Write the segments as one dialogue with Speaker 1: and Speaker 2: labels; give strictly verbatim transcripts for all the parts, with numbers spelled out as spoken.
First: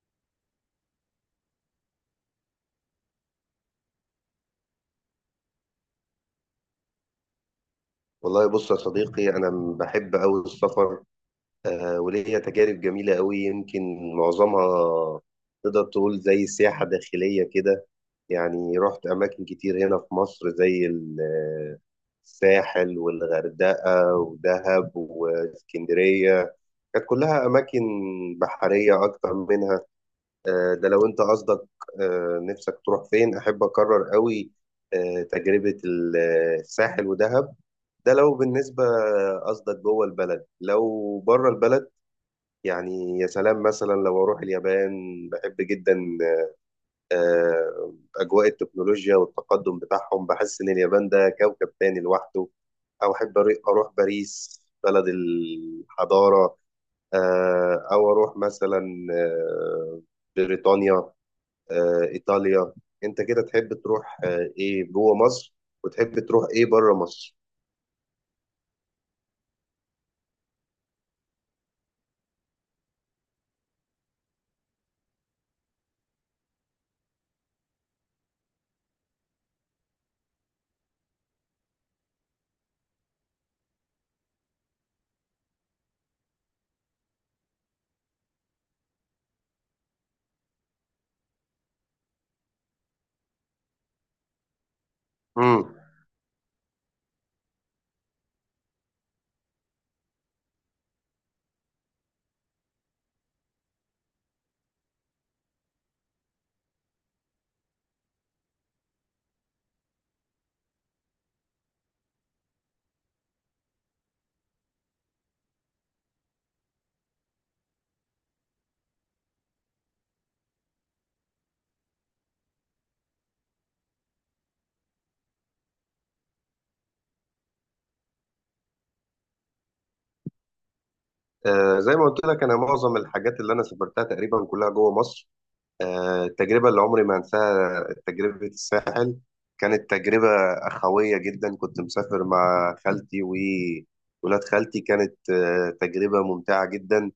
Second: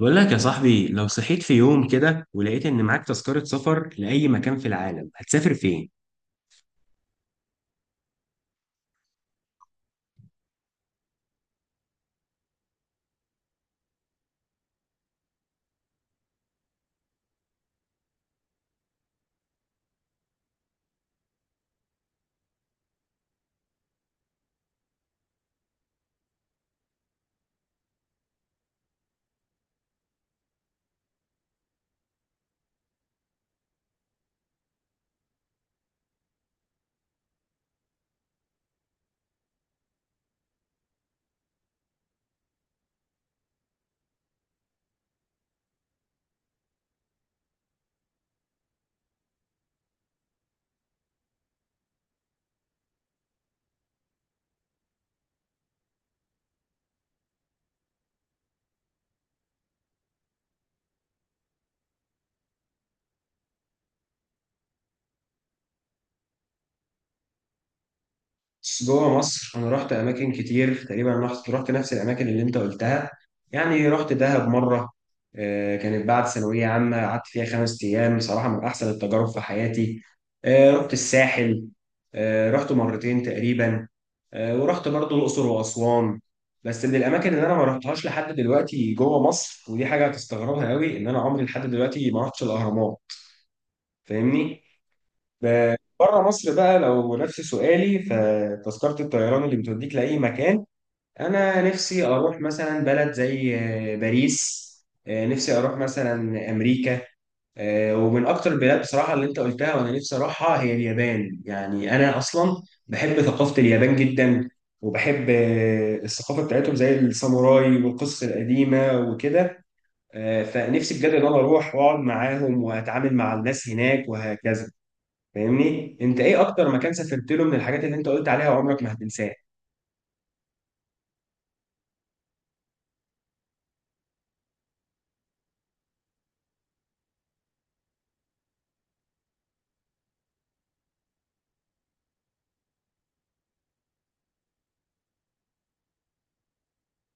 Speaker 1: بقول لك يا صاحبي، لو صحيت في يوم كده ولقيت إن معاك تذكرة سفر لأي مكان في العالم، هتسافر فين؟
Speaker 2: والله بص يا صديقي، أنا بحب أوي السفر. آه وليا تجارب جميلة أوي. يمكن معظمها تقدر تقول زي سياحة داخلية كده. يعني رحت أماكن كتير هنا في مصر زي ال- آه، الساحل والغردقة ودهب واسكندرية. كانت كلها أماكن بحرية أكتر منها. آه ده لو أنت قصدك آه نفسك تروح فين. أحب أكرر أوي آه تجربة ال- آه، الساحل ودهب. ده لو بالنسبة، قصدك جوه البلد. لو بره البلد، يعني يا سلام مثلا لو أروح اليابان، بحب جدا آه، أجواء التكنولوجيا والتقدم بتاعهم. بحس إن اليابان ده كوكب تاني لوحده. أو أحب أري- أروح باريس، بلد الحضارة. آه، أو أروح مثلا آه، بريطانيا، آه، إيطاليا. أنت كده تحب تروح آه، إيه جوه مصر، وتحب تروح إيه بره مصر؟
Speaker 1: بس جوه مصر انا رحت اماكن كتير، تقريبا رحت رحت نفس الاماكن اللي انت قلتها. يعني رحت دهب مره. آه، كانت بعد ثانويه عامه، قعدت فيها خمس ايام. صراحه من احسن التجارب في حياتي. آه، رحت الساحل. آه، رحت مرتين تقريبا. آه، ورحت برضو الاقصر واسوان. بس من الاماكن اللي انا ما رحتهاش لحد دلوقتي جوه مصر، ودي حاجه هتستغربها قوي، ان انا عمري لحد دلوقتي ما رحتش الاهرامات. فاهمني؟ ب-
Speaker 2: مم.
Speaker 1: بره مصر بقى، لو نفس سؤالي، فتذكرة الطيران اللي بتوديك لأي مكان، أنا نفسي أروح مثلا بلد زي آه، باريس. آه، نفسي أروح مثلا أمريكا. آه، ومن أكتر البلاد بصراحة اللي أنت قلتها وأنا نفسي أروحها هي اليابان. يعني أنا أصلا بحب ثقافة اليابان جدا. وبحب آه، الثقافة بتاعتهم زي الساموراي والقصص القديمة وكده. آه، فنفسي بجد إن أنا أروح وأقعد معاهم وأتعامل مع الناس هناك وهكذا. فاهمني؟ انت ايه اكتر مكان سافرت له من الحاجات اللي انت قلت عليها وعمرك ما هتنساه؟
Speaker 2: آه، زي ما قلت لك، انا معظم الحاجات اللي انا سافرتها تقريبا كلها جوه مصر. آه، التجربه اللي عمري ما انساها تجربه الساحل. كانت تجربه اخويه جدا. كنت مسافر مع خالتي وولاد خالتي. كانت آه، تجربه ممتعه جدا.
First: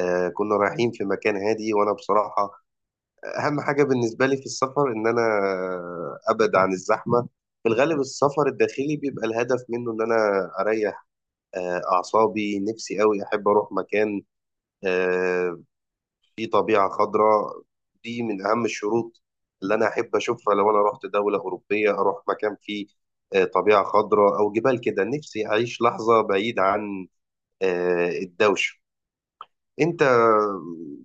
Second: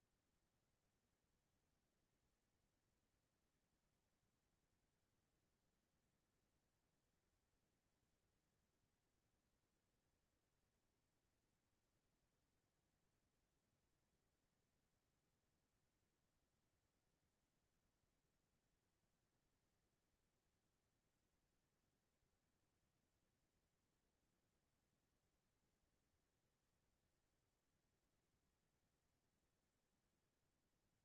Speaker 2: آه، كنا رايحين في مكان هادي، وانا بصراحه اهم حاجه بالنسبه لي في السفر ان انا آه، ابعد عن الزحمه. في الغالب السفر الداخلي بيبقى الهدف منه ان انا اريح آه، اعصابي. نفسي قوي احب اروح مكان آه، في طبيعة خضراء. دي من أهم الشروط اللي أنا أحب أشوفها. لو أنا رحت دولة أوروبية، أروح مكان فيه آه، طبيعة خضراء أو جبال كده. نفسي أعيش لحظة بعيد عن آه، الدوشة. أنت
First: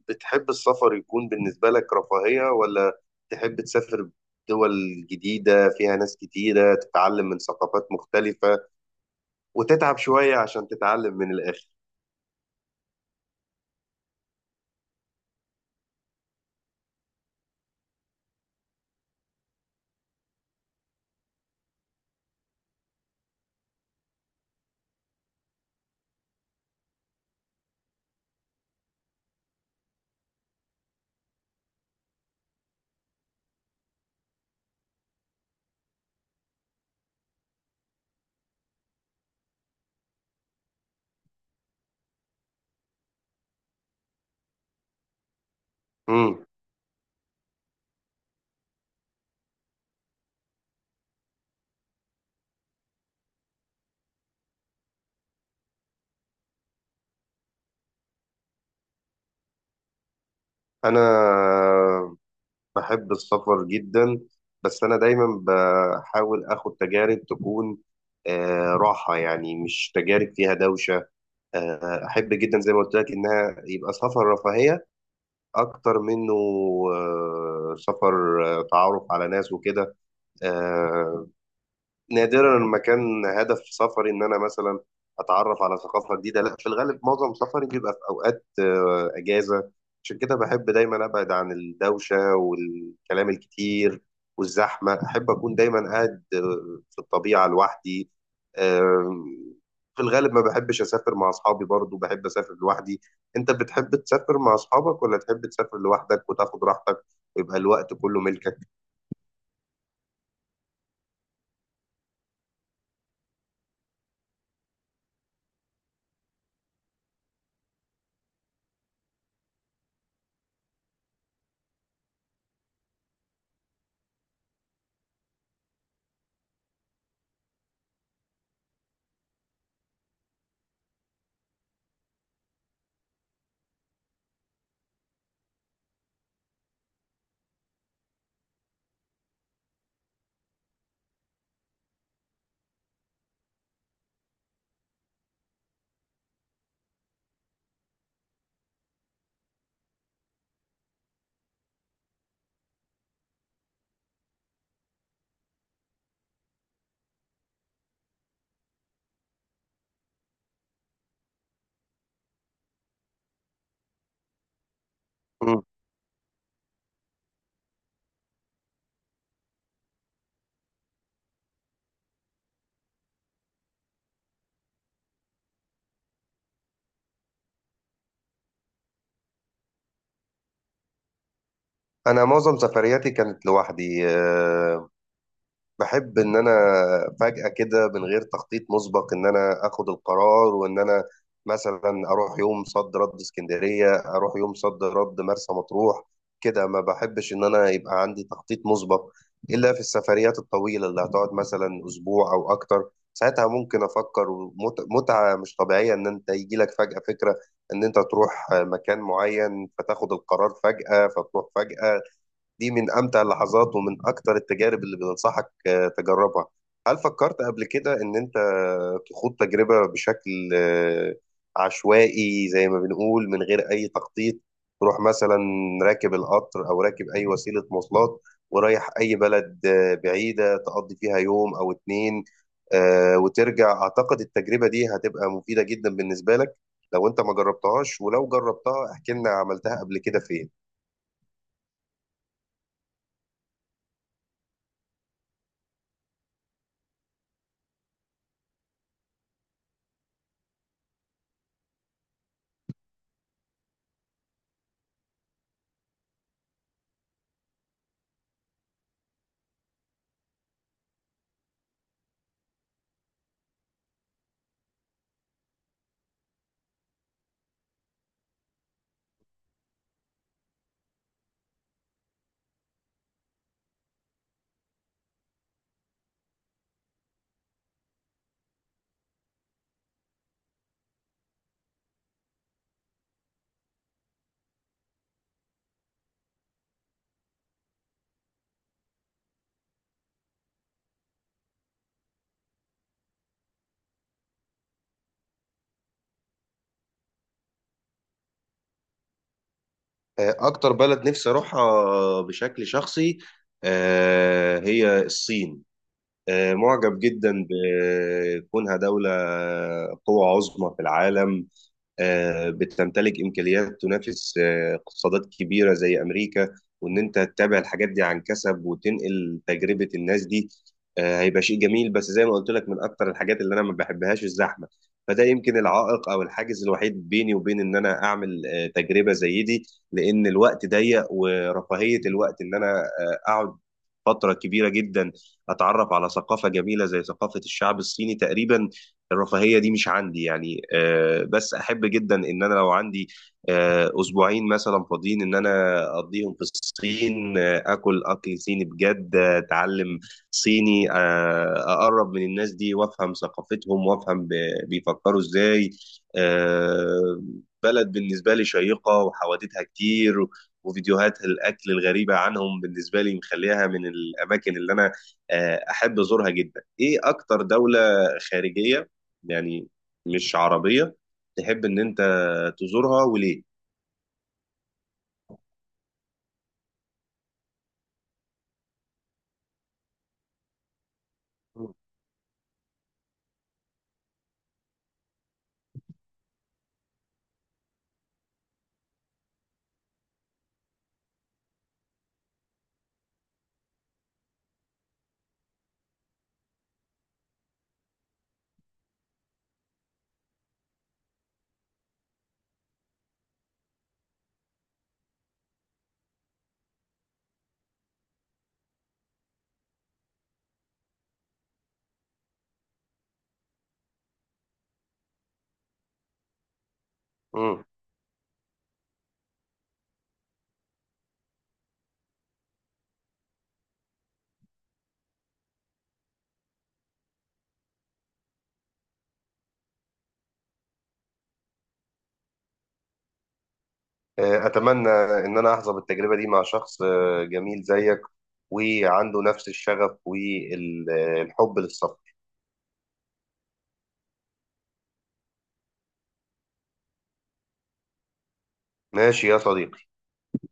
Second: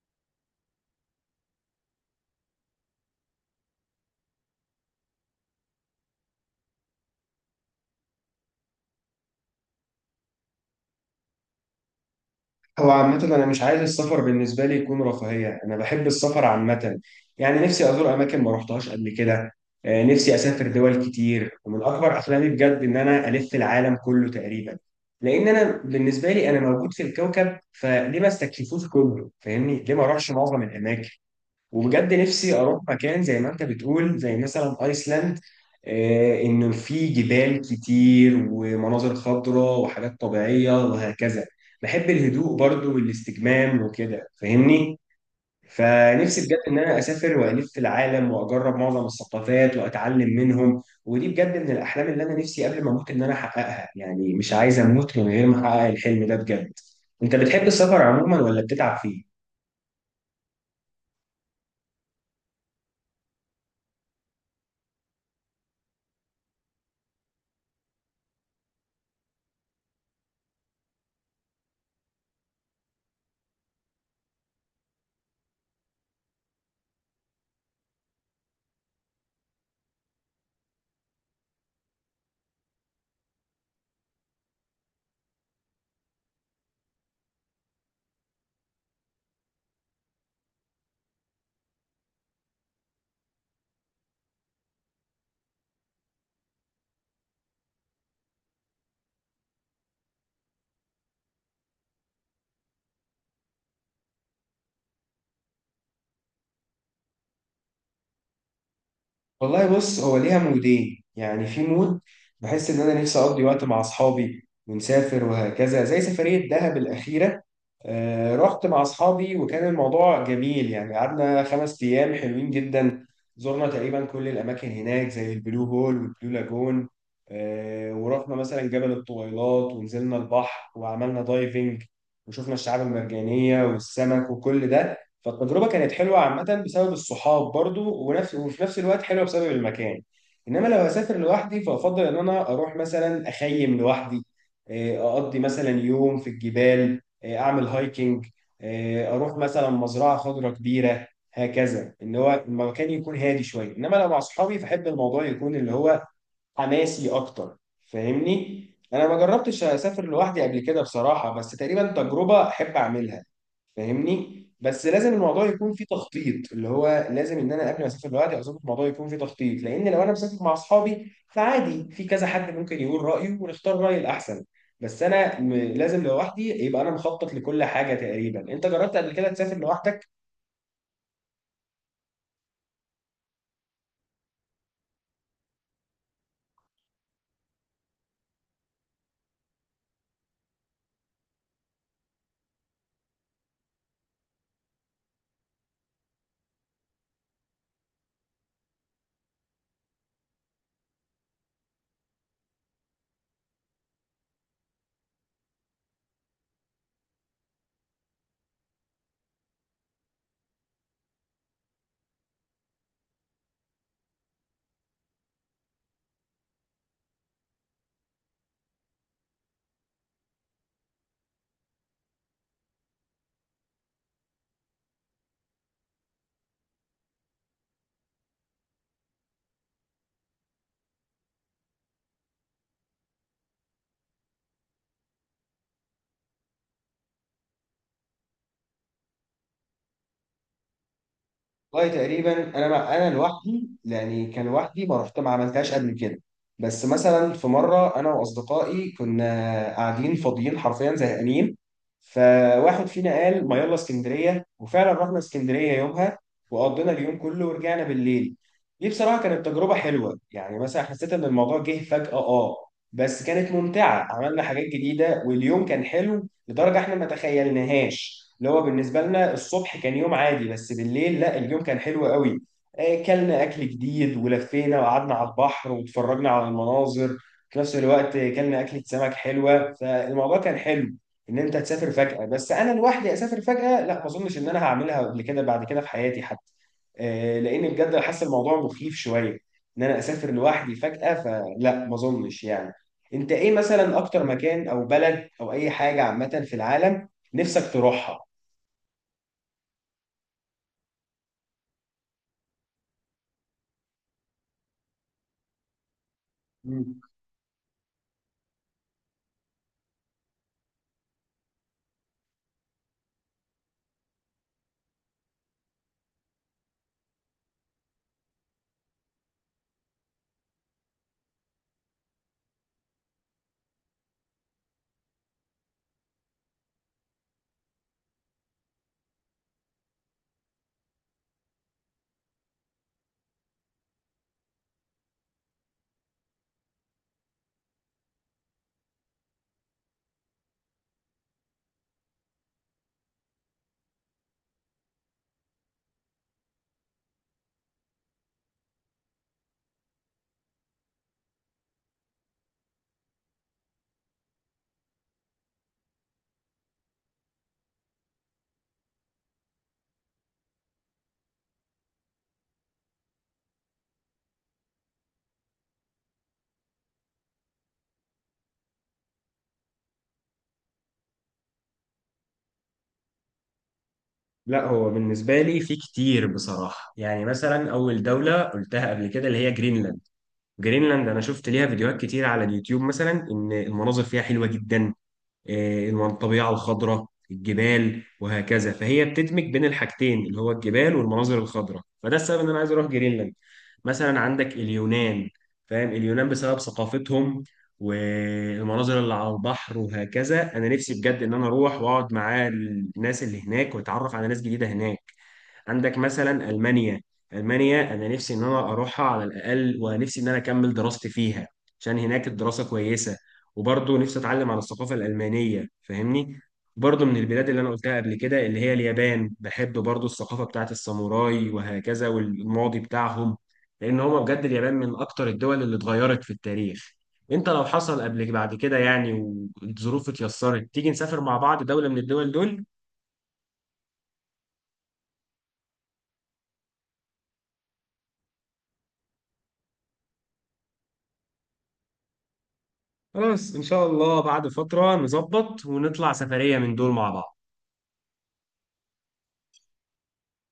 Speaker 2: بتحب السفر يكون بالنسبة لك رفاهية، ولا تحب تسافر دول جديدة فيها ناس كتيرة، تتعلم من ثقافات مختلفة وتتعب شوية عشان تتعلم من الآخر؟
Speaker 1: هو عامة أنا مش عايز السفر بالنسبة لي يكون رفاهية. أنا بحب السفر عامة، يعني نفسي أزور أماكن ما رحتهاش قبل كده. آه، نفسي أسافر دول كتير، ومن أكبر أحلامي بجد إن أنا ألف العالم كله تقريبا. لأن أنا بالنسبة لي أنا موجود في الكوكب، فليه ما استكشفوش كله؟ فاهمني؟ ليه ما أروحش معظم الأماكن؟ وبجد نفسي اروح مكان زي ما انت بتقول، زي مثلا ايسلاند. آه، انه في جبال كتير ومناظر خضراء وحاجات طبيعية وهكذا. بحب الهدوء برضو والاستجمام وكده، فاهمني؟ فنفسي
Speaker 2: مم.
Speaker 1: بجد ان انا اسافر والف في العالم واجرب معظم الثقافات واتعلم منهم، ودي بجد من الاحلام اللي انا نفسي قبل ما اموت ان انا احققها. يعني مش عايز اموت من غير ما احقق الحلم ده بجد. انت بتحب السفر عموما ولا بتتعب فيه؟
Speaker 2: انا بحب السفر جدا، بس أنا دايما بحاول آخد تجارب تكون آه، راحة، يعني مش تجارب فيها دوشة. آه، أحب جدا، زي ما قلت لك، إنها يبقى سفر رفاهية أكتر منه آه، سفر آه، تعرف على ناس وكده. آه، نادرا ما كان هدف سفري ان انا مثلا اتعرف على ثقافه جديده. لا، في الغالب معظم سفري بيبقى في اوقات آه، اجازه. عشان كده بحب دايما ابعد عن الدوشه والكلام الكتير والزحمه. احب اكون دايما قاعد آه، في الطبيعه لوحدي. آم، في الغالب ما بحبش اسافر مع اصحابي. برضو بحب اسافر لوحدي. انت بتحب تسافر مع اصحابك، ولا تحب تسافر لوحدك وتاخد راحتك ويبقى الوقت كله ملكك؟
Speaker 1: والله بص، هو ليها مودين. يعني في مود بحس ان انا نفسي اقضي وقت مع اصحابي ونسافر وهكذا، زي سفرية دهب الأخيرة. آه، رحت مع اصحابي وكان الموضوع جميل. يعني قعدنا خمس ايام حلوين جدا. زرنا تقريبا كل الاماكن هناك زي البلو هول والبلو لاجون. آه، ورحنا مثلا جبل الطويلات، ونزلنا البحر وعملنا دايفنج، وشفنا الشعاب المرجانية والسمك وكل ده. فالتجربه كانت حلوه عامه بسبب الصحاب برضو ونفس، وفي نفس الوقت حلوه بسبب المكان. انما لو هسافر لوحدي فافضل ان انا اروح مثلا اخيم لوحدي. آه، اقضي مثلا يوم في الجبال، آه، اعمل هايكنج. آه، اروح مثلا مزرعه خضراء كبيره. هكذا، ان هو المكان يكون هادي شويه. انما لو مع اصحابي فاحب الموضوع يكون اللي هو حماسي اكتر. فاهمني؟ انا ما جربتش اسافر لوحدي قبل كده بصراحه، بس تقريبا تجربه احب اعملها. فاهمني؟ بس لازم الموضوع
Speaker 2: مم.
Speaker 1: يكون فيه تخطيط، اللي هو لازم ان انا قبل ما اسافر لوحدي او اسافر الموضوع يكون فيه تخطيط. لان لو انا مسافر مع اصحابي فعادي، في كذا حد ممكن يقول رايه ونختار راي الاحسن. بس انا م- لازم لوحدي يبقى انا مخطط لكل حاجه تقريبا. انت جربت قبل كده تسافر لوحدك؟
Speaker 2: انا معظم سفرياتي كانت لوحدي. آه، بحب ان انا فجأة كده، من غير تخطيط مسبق، ان انا اخد القرار وان انا مثلا اروح يوم صد رد اسكندرية، اروح يوم صد رد مرسى مطروح كده. ما بحبش ان انا يبقى عندي تخطيط مسبق الا في السفريات الطويلة اللي هتقعد مثلا اسبوع او اكتر. ساعتها ممكن افكر. ومتعة مش طبيعية ان انت يجي لك فجأة فكرة ان انت تروح مكان معين، فتاخد القرار فجأة فتروح فجأة. دي من أمتع اللحظات ومن أكتر التجارب اللي بننصحك آه، تجربها. هل فكرت قبل كده إن أنت تخوض تجربة بشكل آه، عشوائي، زي ما بنقول، من غير أي تخطيط؟ تروح مثلا راكب القطر أو راكب أي وسيلة مواصلات ورايح أي بلد آه، بعيدة، تقضي فيها يوم أو اتنين آه، وترجع. أعتقد التجربة دي هتبقى مفيدة جدا بالنسبة لك لو أنت ما جربتهاش. ولو جربتها، احكي لنا عملتها قبل كده فين.
Speaker 1: والله تقريبا، انا مع... انا لوحدي، يعني كان لوحدي ما رحت ما عملتهاش قبل كده. بس مثلا في مره انا واصدقائي كنا قاعدين فاضيين حرفيا زهقانين، فواحد فينا قال ما يلا اسكندريه. وفعلا رحنا اسكندريه يومها، وقضينا اليوم كله ورجعنا بالليل. دي بصراحه كانت تجربه حلوه. يعني مثلا حسيت ان الموضوع جه فجاه. اه بس كانت ممتعه، عملنا حاجات جديده واليوم كان حلو. لدرجه احنا ما تخيلناهاش، اللي هو بالنسبه لنا الصبح كان يوم عادي، بس بالليل لا، اليوم كان حلو قوي. آه، كلنا اكل جديد، ولفينا وقعدنا على البحر واتفرجنا على المناظر. في نفس الوقت كلنا اكله سمك حلوه، فالموضوع كان حلو. ان انت تسافر فجاه، بس انا لوحدي اسافر فجاه لا، ما اظنش ان انا هعملها قبل كده بعد كده في حياتي حتى. آه، لان بجد حاسس الموضوع مخيف شويه، ان انا اسافر لوحدي فجاه، فلا ما اظنش يعني. انت ايه مثلا اكتر مكان او بلد او اي حاجة عامة في العالم نفسك تروحها؟
Speaker 2: آه، أكتر بلد نفسي أروحها بشكل شخصي آه، هي الصين. آه، معجب
Speaker 1: مم.
Speaker 2: جدا بكونها دولة قوة عظمى في العالم. آه، بتمتلك امكانيات تنافس آه، اقتصادات كبيره زي امريكا. وان انت تتابع الحاجات دي عن كسب، وتنقل تجربه الناس دي، آه، هيبقى شيء جميل. بس زي ما قلت لك، من اكتر الحاجات اللي انا ما بحبهاش الزحمه. فده يمكن العائق او الحاجز الوحيد بيني وبين ان انا اعمل آه، تجربه زي دي، لان الوقت ضيق، ورفاهيه الوقت ان انا آه، اقعد فتره كبيره جدا اتعرف على ثقافه جميله زي ثقافه الشعب الصيني تقريبا، الرفاهية دي مش عندي يعني. آه، بس أحب جدا إن أنا لو عندي آه، أسبوعين مثلا فاضيين إن أنا أقضيهم في الصين، آه، آكل أكل صيني بجد، آه، أتعلم صيني، آه، أقرب من الناس دي وأفهم ثقافتهم وأفهم ب- بيفكروا إزاي. آه، بلد بالنسبة لي شيقة وحوادثها كتير، وفيديوهات الأكل الغريبة عنهم بالنسبة لي مخليها من الأماكن اللي أنا آه، أحب أزورها جدا. إيه أكتر دولة خارجية، يعني مش عربية، تحب إن أنت تزورها وليه؟
Speaker 1: لا، هو بالنسبة لي في كتير بصراحة. يعني مثلا أول دولة قلتها قبل كده اللي هي جرينلاند. جرينلاند أنا شفت ليها
Speaker 2: مم.
Speaker 1: فيديوهات كتير على اليوتيوب، مثلا إن المناظر فيها حلوة جدا. آه، الطبيعة الخضراء، الجبال وهكذا. فهي بتدمج بين الحاجتين اللي هو الجبال والمناظر الخضراء، فده السبب ان انا عايز اروح جرينلاند. مثلا عندك اليونان. فاهم؟ اليونان بسبب ثقافتهم، والمناظر اللي على البحر وهكذا. انا نفسي بجد ان انا اروح واقعد مع الناس اللي هناك واتعرف على ناس جديدة هناك. عندك مثلا المانيا. المانيا انا نفسي ان انا اروحها على الاقل، ونفسي ان انا اكمل دراستي فيها، عشان هناك الدراسه كويسه. وبرضه نفسي اتعلم عن الثقافه الالمانيه، فاهمني؟ برضه من البلاد اللي
Speaker 2: مم.
Speaker 1: انا قلتها قبل كده اللي هي اليابان، بحب برضه الثقافه بتاعت الساموراي وهكذا، والماضي بتاعهم. لان هما بجد اليابان من اكتر الدول اللي اتغيرت في التاريخ. انت لو حصل قبلك بعد كده، يعني والظروف اتيسرت، تيجي نسافر مع بعض دولة من الدول دول؟
Speaker 2: آه، أتمنى إن أنا أحظى بالتجربة دي مع شخص آه، جميل زيك، وعنده نفس الشغف والحب للسفر.
Speaker 1: خلاص، ان شاء الله بعد فترة نظبط ونطلع سفرية من دول مع بعض.
Speaker 2: ماشي يا صديقي.